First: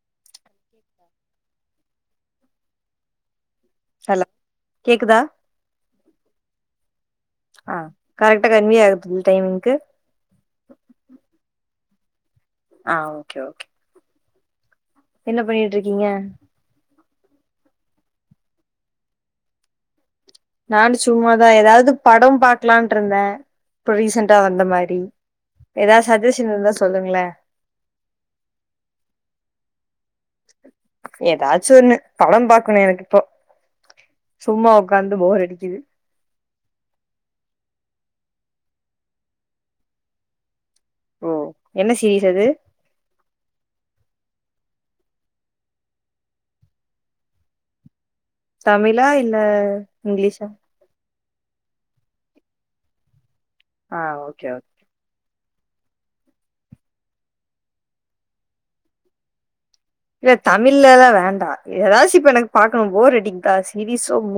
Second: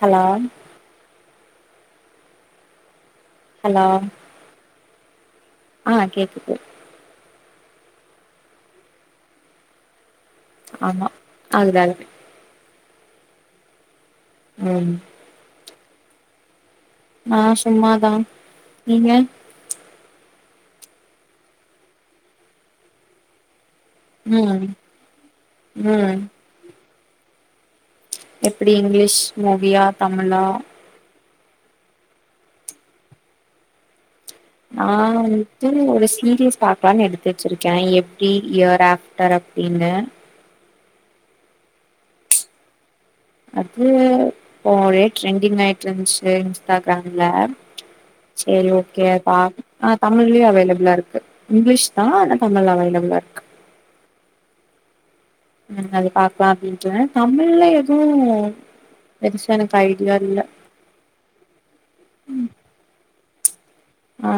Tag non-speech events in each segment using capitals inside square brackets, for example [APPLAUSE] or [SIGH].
Hello கேக்குதா? Hello கேக்குதா? ஆ கேக்குது. ஆ கரெக்ட்டா கன்வே ஆகுதுல்ல டைமிங்க்கு ஆமா ஆகுது ஆகுது. ஆ ஓகே ஓகே. ம் என்ன பண்ணிட்ருக் கீங்க? நா சும்மாதா நீங்க? நானு சும்மாதா எதாவ்து படம் பாக்லான்ட்ருந்தே இப்ப ரீசன்டா வந்த ம் மாரி ஏதா ம் ஸஜ்ஜஷன் இருந்தா சொல்லுங்களே எப்டி இங்லிஷ் மூவியா தமிழா எதாச்சு ஒன்னு படம் பாக்கணு எனக்கிப்போ நா வன்ட்டு ஒரு சீரியஸ் பாக்லான் எடுத்து வச்சுருக்கே எப் டி இயர் ஆஃப்டர் அப்டின்னு ஓ என்ன சீரீஸ் அது அது இப்ப ஒரே ட்ரெண்டிங் ஆயிட்ருன்ச்சு இன்ஸ்டாகிராம்ல சேரி தமிழா ஓகே இல்ல பா ஆ தமிழ்லையு இங்கிலீஷா அவைலபிளா இருக்கு இங்லிஷ் தா ஆனா தமிழ் அவைலபிளா இருக்கு ஆ ஓகே ஓகே ம் அது பாக்லா அப்டின்ட்டு தமிழ்ல எதுவு‌ பெருசா எனக் இல்ல தமிழ்லெலா வேண்டா எதாச்சு இப்ப எனக்கு பாக்கணு போர் அடி கா ஆ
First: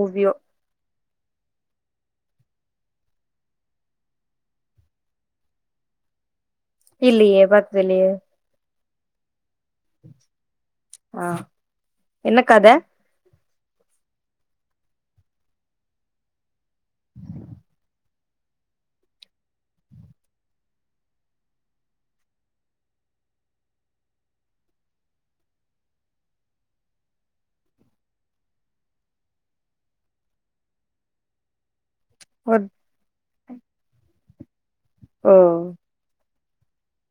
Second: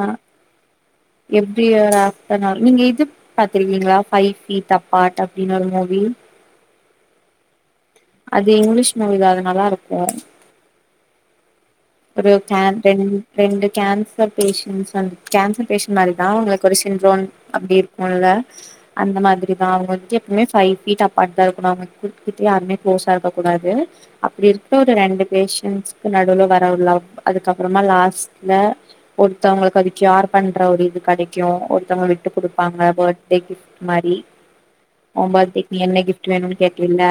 எப்டி இயர் ஆஃப் டனார் நீங்க இது பாத்துருக்கீங்ளா ஃப ஃபீட் அப்பாட் அப்டின்னு ஒரு மூவி இல்லையே பாத் அது இங்லீஷ் மூவி தான நல்லாருக்கு ஆ ஒரு என்ன கத கேன் ரெண் ரெண்டு கேன்சர் பேஷன்ட்ஸ் வந்து கேன்சர் பேஷன்ட் மாரி தா அவுங்ளுக்கு ஒரு சின்ட்ரோம் அப்டி இருக்குல்ல அந்த மாதிரி தா அவுங்க வந்துட்டு எப்பமே ஃபை ஃபீட் அப்பாட் தா இருக்கனு அவுங்க கிட் கிட்ட‌யாருமே க்ளோஸா இருக்க கூடாது அப்டி இருக்க ஒரு ரெண்டு பேஷன்ட்ஸ்க்கு நடுவுல வ ர ஒரு லவ் அதுக்கப்பறமா லாஸ்ட்ல ஒருத்தவுங்களுக்கு அது க்யோர் பண்ற ஒரு இது கெடைக்கு ஒரு த்தங்க விட்டு ஒ குடுப்பாங்க பர்த்டே கிஃப்ட் மாரி ஒம் ஓ பர்த்டேக்கு நீ என்ன கிஃப் ட் வேணுன் கேட்டீல்ல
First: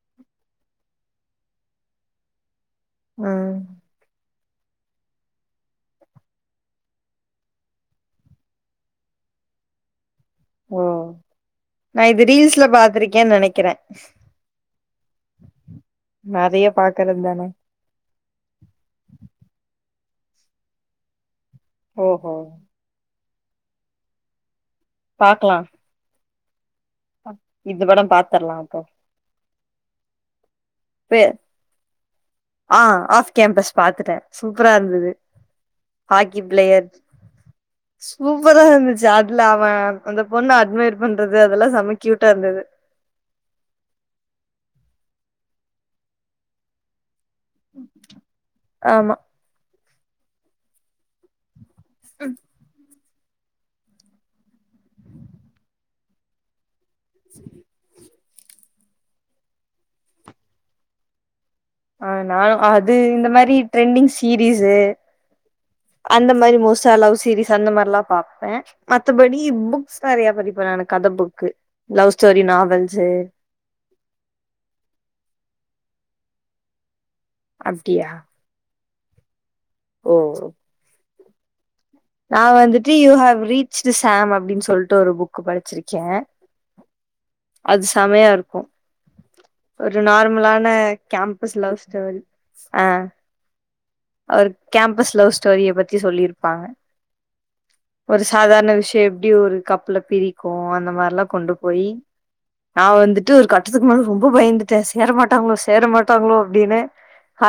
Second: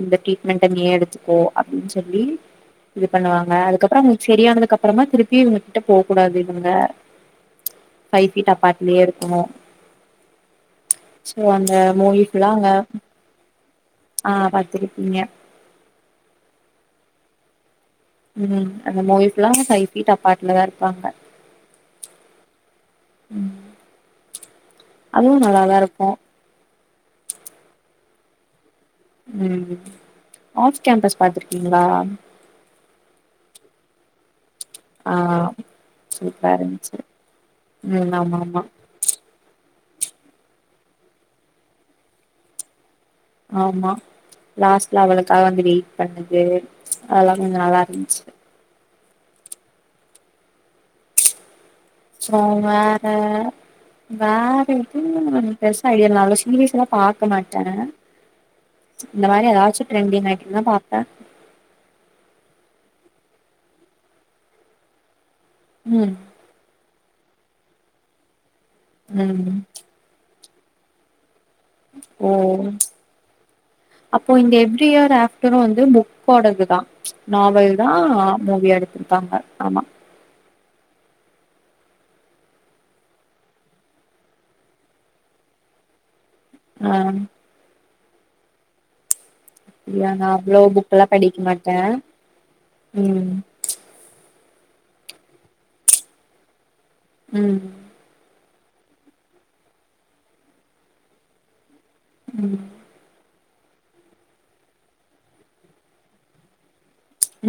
இந்த ட்ரீட்மெண்ட நீ எடுத்துக்கோ அப்டின் சொல்லி இது பண்ணுவாங்க ம் அதுக்கப் செரியானதுக்கப்பறமா திருப்பி இவுங்ககிட்ட போ கூடாது இவுங்க ஃப ஃபீட் அப்பாட்லயே இருக்கணு ஓ சோ அந்த நா மூவி இது ஃபுல்லா ரீல்ஸ்ல அங்க பாத்திருக்கேன் நெனக்கிறே ஆ பாத்திருப்பீங்க நெறைய பாக்குறதானெ ம் அந்த மூவி ஃபுல்லா ஃபைவ் ஃபீட் அப்பாட்லதா இருப்பாங்க ஓஹோ ம் அதுவும் நல்லாதான்ருக்கு இந்தபடம் பாத்ரலா அப்போ ம் ஆஃப் கேம்பஸ் பே பாத்திருக்கீங்களா ஆ ஆஃப் கேம்பஸ் பாத்துட்டே சூப்ரா இருந்துது ஆ ஹாக்கி சூப்பரா பிளேயர் இருந்துச்சு ம் ஆமா ஆமா சூப்பரா இருந்துச்சு அதுல அவெ அந்த பொண்ண அட்மையர் பண்றது அதெலா செம கியூட்டா இருந்துது ஆமா லாஸ்ட்ல அவளுக்காக வந்து வெயிட் பண்ணது அதுலா கொஞ்சம் நல்லா இருந்துச்சு ஆமா சோங்க வ வேற [INAUDIBLE] பெருசால்ல அவ்ளோ சீரியஸ் பாக்க மாட்டே இந்த மாரி ஏதாச்சு ட்ரெண்டிங் ஆயிட்டு இருந்தா பாப்பே ஆ நானு அது இந்த மாரி ட்ரெண்டிங் சீரீயஸூ ம் அந்த மாரி மோஸ்டா லவு சீரிஸ் அந்த மாரிலா பாப்பே மத்தபடி ம் புக்ஸ் நெறையா படி அப்றோ எனக்கு கத புக்கு லவ் ஓ ஸ்டோரி நாவல்ஸு அப்போ இந்த எவ்ரி இயர் ஆஃப்டர் வந்து புக் போடதுதா நாவல் தா அப்டியா மூவியாடுத்து ஆம ஓ நான் வந்துட்டு யூ ஹவ் ரீச்டு சாம் அப்டின் சொல்ட்டு ஒரு புக் படிச்சிருக்கே அ அது செமையாருக்கு ஒரு இல்ல நா அவ்ளோ நார்மலான புக் எல்லா படிக்க கேம்பஸ் மாட்டே லவ் ஸ்டோரி அ ம் அவரு கேம்பஸ் லவ் ஸ்டோரிய பத்தி சொல்லிருப்பாங்க ம் சாதாரண விஷயோ எப்டி ஒரு கப்புல பிரிக்கு அந்த மாரிலா கொண்டு பொய் ம் நா வந்துட்டு ஒரு க அதுக்கு மேல ரொம்ப பயந்துட்டே சேர மாட்டாங்ளோ சேர மாட்டாங்களோ அப்டின்னு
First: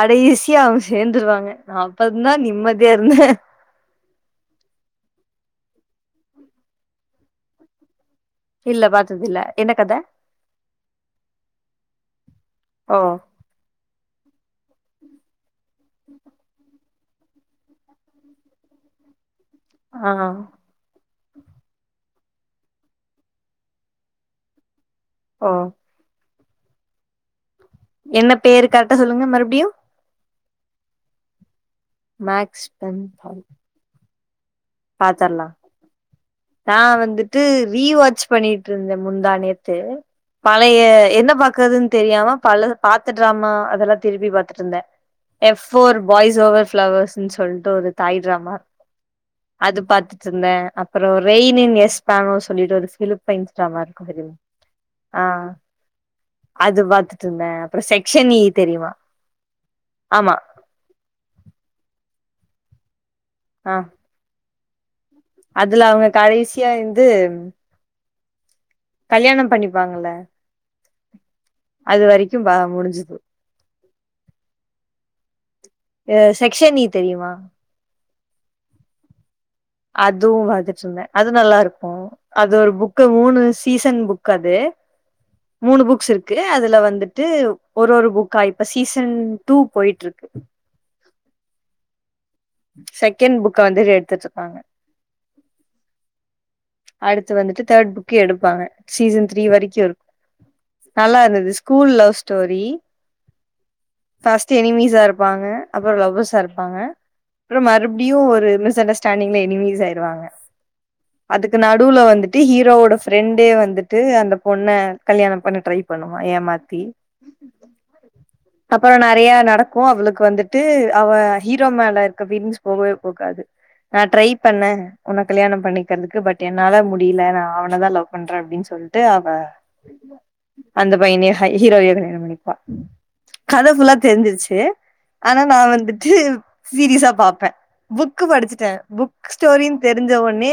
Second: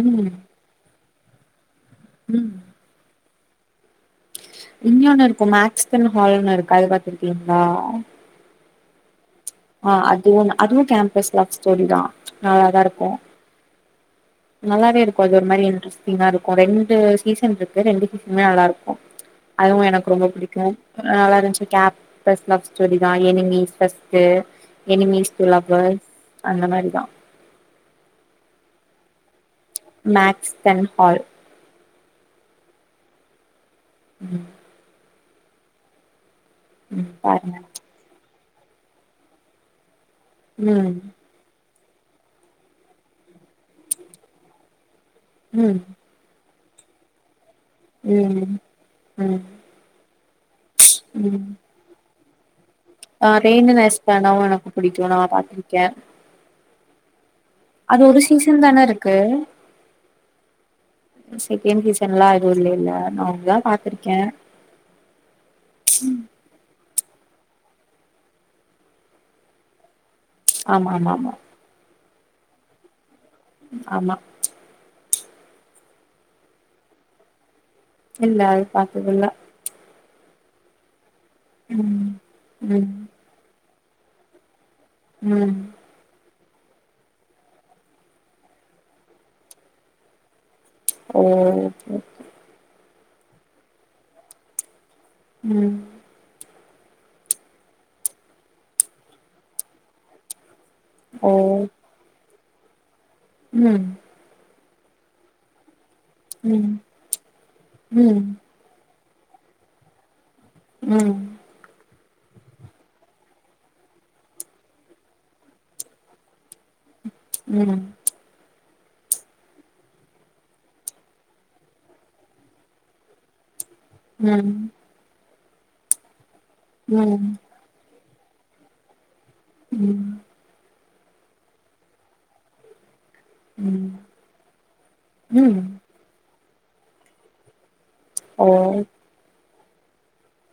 ம் சேந்துருவாங்க ஆம் அப்றந்தா ம் நிம்மதியா இருந்தே இன்யொண்ணு இருக்கு மேஸ்க்பின் ஹால்ன்னு இருக்கு அது பாத்துருக்கீங்ளா இல்ல பாத்ததில்ல ஆ அதுவொன்னு அதுவு கேம்பஸ் லவ் ஸ்டோரி தா நல்லா தா ஓ இருக்கு நல்லாவே இருக்கு அது ஒரு மாரியான ட்ரஸ்டிங்கா இருக்கு ரெண் டு சீசன் இருக்கு ரெண்டு சீசனுமே நல்லாருக்கு அதுவு ஆ எனக்கு ரொம்ப பிடிக்கு அ நல்லா இருன்ச்சு கேம் பஸ் லவ் ஸ்டோரி தா enemies first enemies to O lover அந்த மாரிதா என்ன பேரு கரெக்டா சொல்லுங்க மறுபடியு மேக்ஸ்டன்ஹால் மேக்ஸ்பன் ஹால் உ பாத்தர்லா நா ம் வந்துட்டு பாருங்க ரீவாச் பண்ணிட்ருந்தே முந்தா நேத்து பழைய ம் என்ன பாக்றது தெரியாம பலது பாத்துட்ராமா அதெல்லா திருப்பி பாத்தட்ருந்தே எஃப் ம் ஃபோர் பாய்ஸ் ஓவர் வெ ப்ளவர்ஸுனு சொல் ட்டு ஒரு தாய் ம் ட்ராமா ம் அது பாத்துட்ருந்தே ரெய்ன் இன் எஸ் ஆவோஸ் அ ரேனென் ஐஸ் பான்டா எனக்கு பிடிக்கு நா ஆ பாத்திருக்கே அது பாத்துட்டு இருந்தே அப்புறோ அது ஒரு செக்ஷன் இ சீசன் தானே தெரியுமா இருக்கு ஆமா ஸெகன்ட் சீச ன்லா எதுவு இல்லைல நா ஒன்னுதா ஆ பாத்திருக்கே அதுல அவங்க கடைசியா இந்து கல்யாணோ பண்ணிப்பாங்கல்ல ஆமா ஆமா ஆமா அது வரைக்கு பா முடிஞ்சுது ஆமா ய செக்க்ஷன் ஈ தெரியுமா இல்ல அது பாத்ததில்ல அதுவு பாத்துட்டு இருந்தே அது நல்லா இருக்கு ம் அது ஒரு ம் புக்க மூனு சீசன் புக் அது ம் மூணு புக்ஸ் இரு க்கு அதுல வந்துட்டு ஒரு ஒரு புக்கா இப்ப சீசன் டூ போயிட்ருக்கு. ஓ ஹோ செகண்ட் புக்க வந்து எடுத்து வச்சுருக்காங்க. ம் அடுத்து வந்துட்டு தேர்ட் புக் எடுப்பாங்க சீசன் த்ரீ வரைக்கு இரு நல்லா ஓ இருந்தது ஸ்கூல் லவ் ஸ்டோரி ம் ட் எனிமீசா இருப்பாங்க அப்பற லவ்வர்சா ம் இருப்பாங்க அப்ற மறுபடியு ம் ம் ஒரு மிஸ்அண்டர்ஸ் டாண்டிங்ல எனிமீஸ் ஆயிருவாங்க. ம் அதுக்கு நடுவுல வந்து ட்டு ஹீரோவோட ஃப்ரெண்டே வந்துட்டு அந்த பொண்ண கல்யாணோ பண்ண ட்ரை பண்ணுவா ஏமாத் ம் அப்பற நெறைய நடக்கு அவளுக்கு வந்துட்டு அவ ஹீரோ மேல இருக்க ஃபீலிங்ஸ் போகவே போகாது. நா ட்ரை பண்ணே உன்ன கல்யாணம் பண்ணிக் கறதுக்கு ப ட் என்னால முடியல ம் நா அவனதா லவ் பண்ற அப்டின்னு சொல்ட்டு அ ம் அந்த பையனயே ஹை ஹீரோவயே கல்யாணோ பண்ணிப்பா. கத ம் ஃபுல்லா தெரிஞ்சிருச்சு. ஆனா நா ம் வந்துட்டு சீரியஸா பாப்பே புக்கு ஓ படிச்சிட்டே புக் ஸ்டோரின்னு தெரிஞ்ச உடனே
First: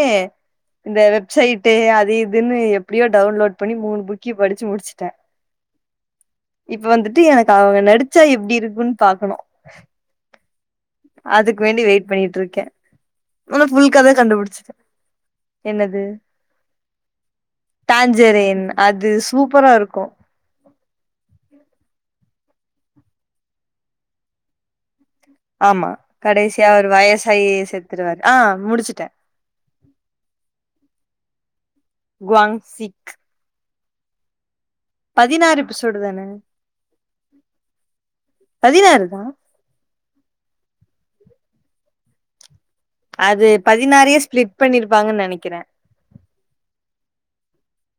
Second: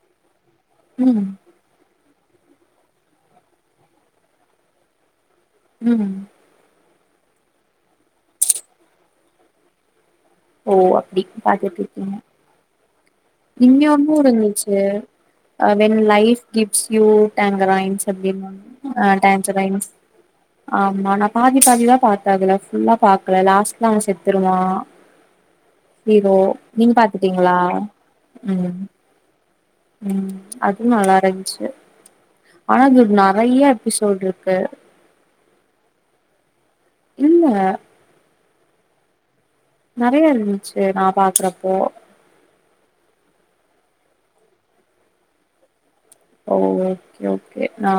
இந்த ம் வெப்சைட்டு அது இ துன்னு எப்படியோ டவுன்லோட் பண்ணி மூணு புக்கயு படிச்சு முடிச்சுட்டே ம் இப்ப வந்துட்டு எனக்கு அவங்க நடிச்சா எப்டி இருக்குன்னு பாக்கணு. ஓ அப்டி அதுக்கு பாத்துட்டு வேண்டி வெயிட் இருக்கீங்க பண்ணிட்டு இருக்கே ஆனா இங்க ஃபுல் கத ஒன்னு கண்டுபுடிச்சிட்ட. இருந்துச்சு அ when life gives you tangerines அப்டிம்மா டாஞ்சரின் ஆ அது சூப்பரா டான்ஜரைன்ஸ் இருக்கு ஆமா நா பாதி பாதி தா பாத்த அத நா ஃபுல்லா பாக்கல லாஸ்ட்ல அவ செத்துருவா ஆமா ஹீரோ கடைசியா அவர் நீங்க வயசாயி பாத்துட்டீங்களா செத்துருவாரு. ஆ ம் முடுச்சுட்டே ம் அதுவு நல்லாருன்ச்சு குவாங் ஆனா அது சிக் நறைய எபிசோட்‌ருக்கு பதினாறு எபிசொடு தானெ இல்ல பதினாறு தா நறைய இருன்ச்சே நா பாக்குறப்போ அது பதினாறையே ஸ்பிளிட் பண்ணிருப்பாங்கன் நனக்கிறே ஓ ஓகே ஓகே நா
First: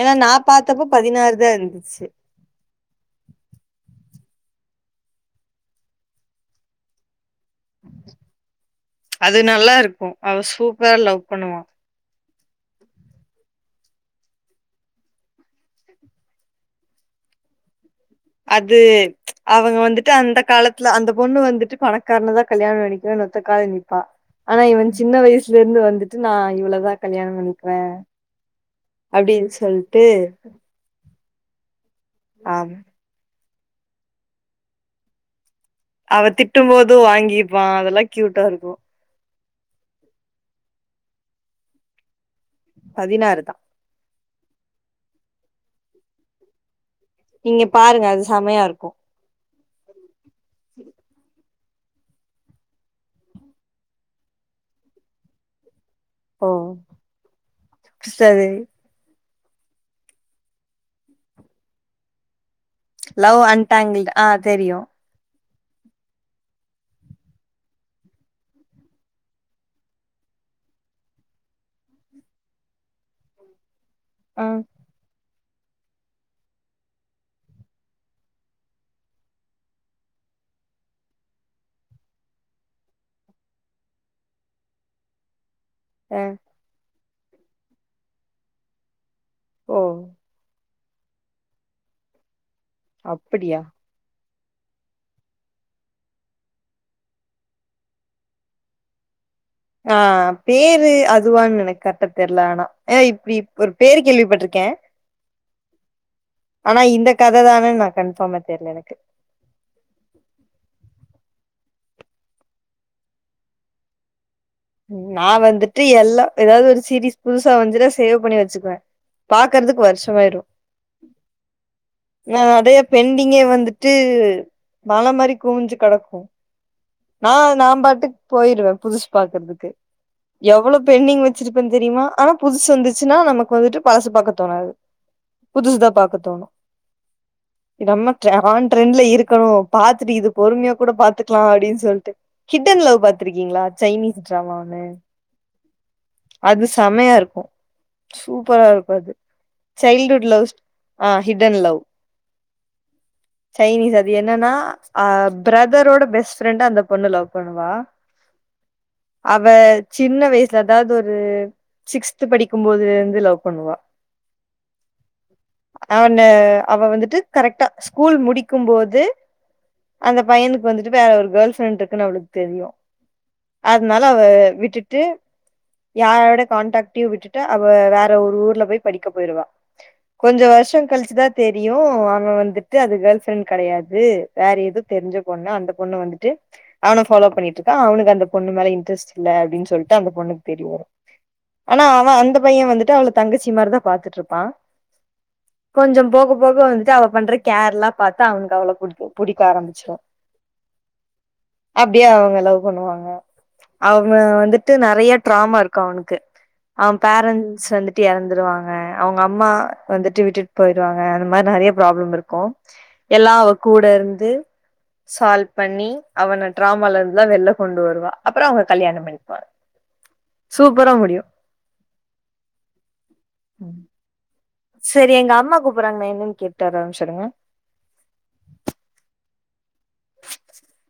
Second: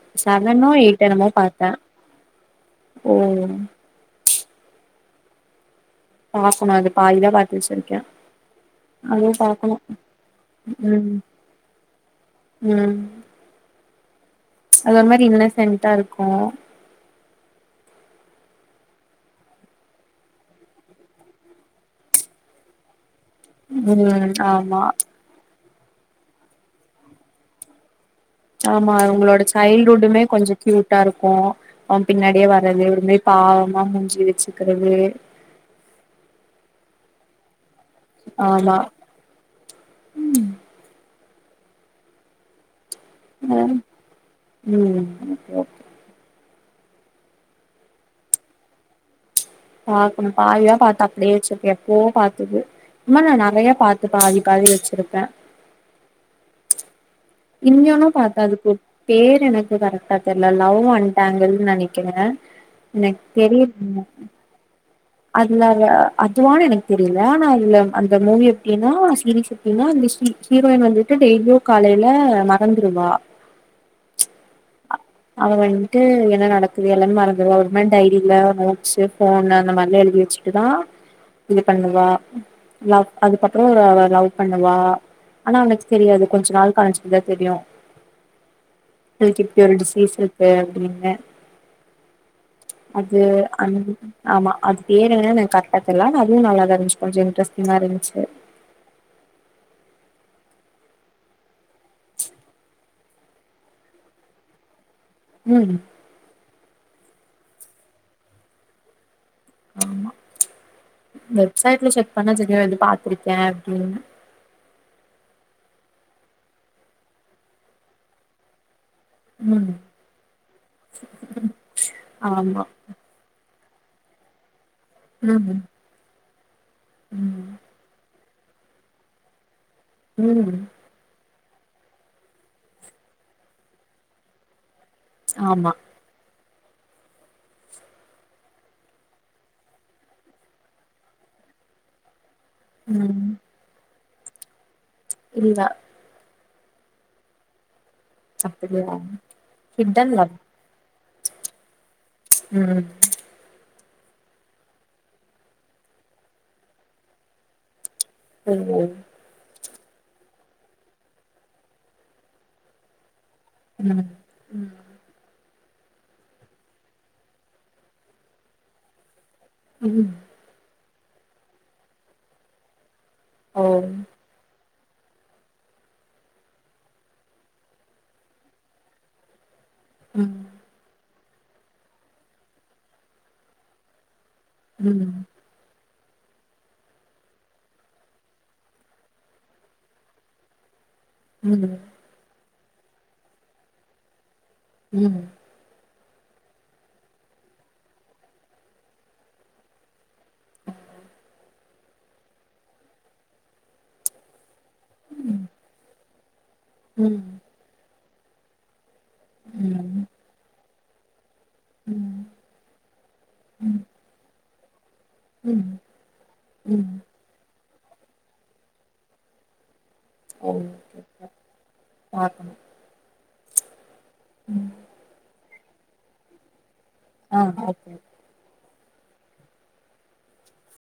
ஏன்னா நா செவனோ பாத்தப்போ எயிட்டெனமோ பதினாறு தா பாத்தே இருந்துச்சு ஓ பாக்கணு அது பாதிதா பா அது பாக்கணு நல்லாருக்கு அவ சூப்பரா ம் லவ் பண்ணுவா ம் அது ஒரு மாரி இன்னசன்டா இருக்கு அது அவங்க வந்துட்டு அந்த காலத்துல அந்த பொண்ணு வந்துட்டு பணக்காரனதா கல்யாணோன்னிகனு ஒ த்த கால்ல நிப்பா ம் ஆனா ஆமா இவன் சின்ன வயசு லெந்து வந்துட்டு நா இவளதா கல்யாண பண்ணிக்குவெ ஆமா இவுங்களோட சைல்ட்ஹுட்டுமே கொஞ்ச கியூட்டா இருக் கு அவ பின்னாடியே ஆமா வர்றது ஒரு மேர் பாவமா மூஞ்சி வச்சிக்கிறது அவ திட்டும் போது வாங்கிப் பா அதல்லா க்யூட்டா இருக்கு ம் பதினாறு தா ம்‌ ஓ நீங்க பாருங்க அது சம்மையா இருக்கு பாக்கணு பாதிதா பாத்து அப்டியே வச்சுருக்கே எ ப்பவோ பாத்தது இந்மாரி நா நறைய பாத்து பாதி பாதி வச்சிருப்பே ஓ இன்யொன்னு பாத்த சரி அதுக்கு பே ரு எனக்கு கரெக்டா தெர்ல லவ் அன் டாங்கிள்னு நெனக்கிறே லவ் அன் டாங்கிள்ட் ஆ தெரியு அதுல அவ அதுவானு எனக்கு தெரில ஆனா அதுல அந்த மூவி எப்டின்னா சீரீஸ் எப்டின்னா அந்த ஹி ஹீரோயின் வந்துட்டு டெய்லியு காலைல மறந்துருவா ஆ அவ வன்ட்டு என்ன நடக்குது எல்லாம் மறந்துர்வா ஒரு மார் டைரில நோட்ஸு ஃபோன் அந்த மா ரில எழுதி வச்சுட்டுதா இது பண்ணுவா லவ் அதுக்கப்றொ இவ அவ லவ் பண்ணுவா ஆனா அவனக்கு ஆ தெரியாது கொஞ்ச நாள் கழிச்சி தா தெரியு அவளுக்கு இப்டி ஒரு ஓ டிசீஸ் இருக்கு அப்டின் னு அது அப்படியா அந் ஆமா அ பேரெனானு எனக் கர்ட்டா தெரில ஆனா அதுவு நல்லா தா இருன்ச்சு கொஞ்ச இன்ட்ரெஸ்ட்டிங்கா இருன்ச்சு ஆ பேரு அதுவான் எனக் கர்ட்டா தெர்ல ஆனா ஆ இப்டி ஒரு பேரு கேள்விப்பட்ருக்கே ம் ஆனா இந்த கத தானேன்னா கன்ஃபார்மா தெர்ல எனக்கு ஆமா வெப்சை ட்ள்ள செட் பண்ணா [UNINTELLIGIBLE] இது பாத்திருக்கே அப்டின்னு நா வந்துட்டு எல்லா எதாவ்து ஒரு சீரிஸ் புதுசா வன்ச்சுனா சேவ் பண்ணி வச்சுக்குவே ம் பாக்குறதுக்கு வருஷமாயிரு நா ஆமா அதய பெண்டிங்கே வந்து ட்டு மல மாரி ம் குவுஞ்சு கடக்கு நா ம் நாம்பாட்டுக் போயிருவே புதுசு பாக்கற்துக்கு ம் எவ்வளோ பெண்ட்டிங் வச் சிருப்பன் தெரியிமா ஆனா புதுசு வந்துச்சுன்னா நமக்கு வந்துட்டு பழசு பாக்க தோணாது ஆமா புதுசுதா பாக்க தோணு நம்ம ட்ர ஆன் ட்ரெண்ட்ல இருக்கணு பாத்துட்டு இது பொறுமையா கூட பாத்துக்லா அப்டி சொல்ட்டு ஹிட்டன் லவ் ம் பாத்துருக்கீங்ளா சைனீஸ் ட்ராமானு இல்ல அது செமையா இருக்கு சூப்பரா அப்படியா இருக்கு அது ஹிட் அண்ட் சைல்டுட் லவ் லவ்ஸ் ஆ ஹிட்டன் லவ் ம் சைனீஸ் அது என்னன்னா அ பிரதரோட பெஸ்ட் ஃப்ரெண்ட அந்த பொண்ணு லவ் பண்ணுவா ஓ அவ சின்ன வயசுல அதாவது, ஒரு சிக்ஸ் படிக்கும்போது இருந்து லவ். பண்ணுவா உம் உம். அவனை, அவ வந்துட்டு கரெக்டா ஸ்கூல் முடிக்கும்போது. ம் அந்த பையனுக்கு வந்துட்டு. [UNINTELLIGIBLE] கேர்ள் ஃப்ரெண்ட் இருக்குன்னு அவளுக்கு தெரியும். ஓ அதனால அவ விட்டுட்டு. விட்டு, யாரோட காண்டாக்டையும் விட்டுட்டு, அவ வேற ஒரு ஊர்ல போய் படிக்க போய்டுவா. ம் கொஞ்சம் வருஷம் கழிச்சுதான். தெரியும். அவங்க வந்துட்டு அது கேர்ள் ஃப்ரெண்ட் கிடையாது. வேற எதுவும், ம் ம் தெரிஞ்ச பொண்ணு அந்த பொண்ணு வந்து. அவனை ஃபாலோ பண்ணிட்டு இருக்கான். அவனுக்கு அந்த பொண்ணு மேல இன்ட்ரஸ்ட் இல்ல. அப்படின்னு, சொல்லிட்டு அந்த பொண்ணுக்கு தெரிய வரும். ம் ம் ஆனா அவன் அந்த. அந்த பையன் வந்துட்டு, அவள தங்கச்சி மாதிரி தான் பாத்துட்டு இருப்பான். உம். கொஞ்சம் போக போக, வந்துட்டு அவ பண்ற கேர் பார்த்தா, அவனுக்கு அவ்வளோ பிடி புடிக்க ஆரம்பிச்சடும். [UNINTELLIGIBLE] அப்படியே அவங்க லவ் பண்ணுவாங்க. அவங்க வந்துட்டு, வந்து நிறைய டிராம இருக்கும் அவனுக்கு. அவன் பேரன்ட்ஸ் வந்து. [UNINTELLIGIBLE] இறந்துடுவாங்க. அவங்க அம்மா வந்துட்டு விட்டு. போயிடுவங்க. அது மாதிரி நிறைய ப்ராபிளம் ம் இருக்கும். எல்லா ம் கூட இருந்து, சா. ம் பண்ணி, அவனை ம் டிராமால இருந்துல்லாம் வெள. கொண்டு வருவா. அப்புறம் அவங்க கல்யாணம் பண்ணிபாங்கா. ஓ ஆ. உம். சரி எங்க அம்மா கூப்பிறாங்க, நா என்னன்னு கேள். ஆரம்பிச்சடுங்க. ஆ ஓகே [INAUDIBLE]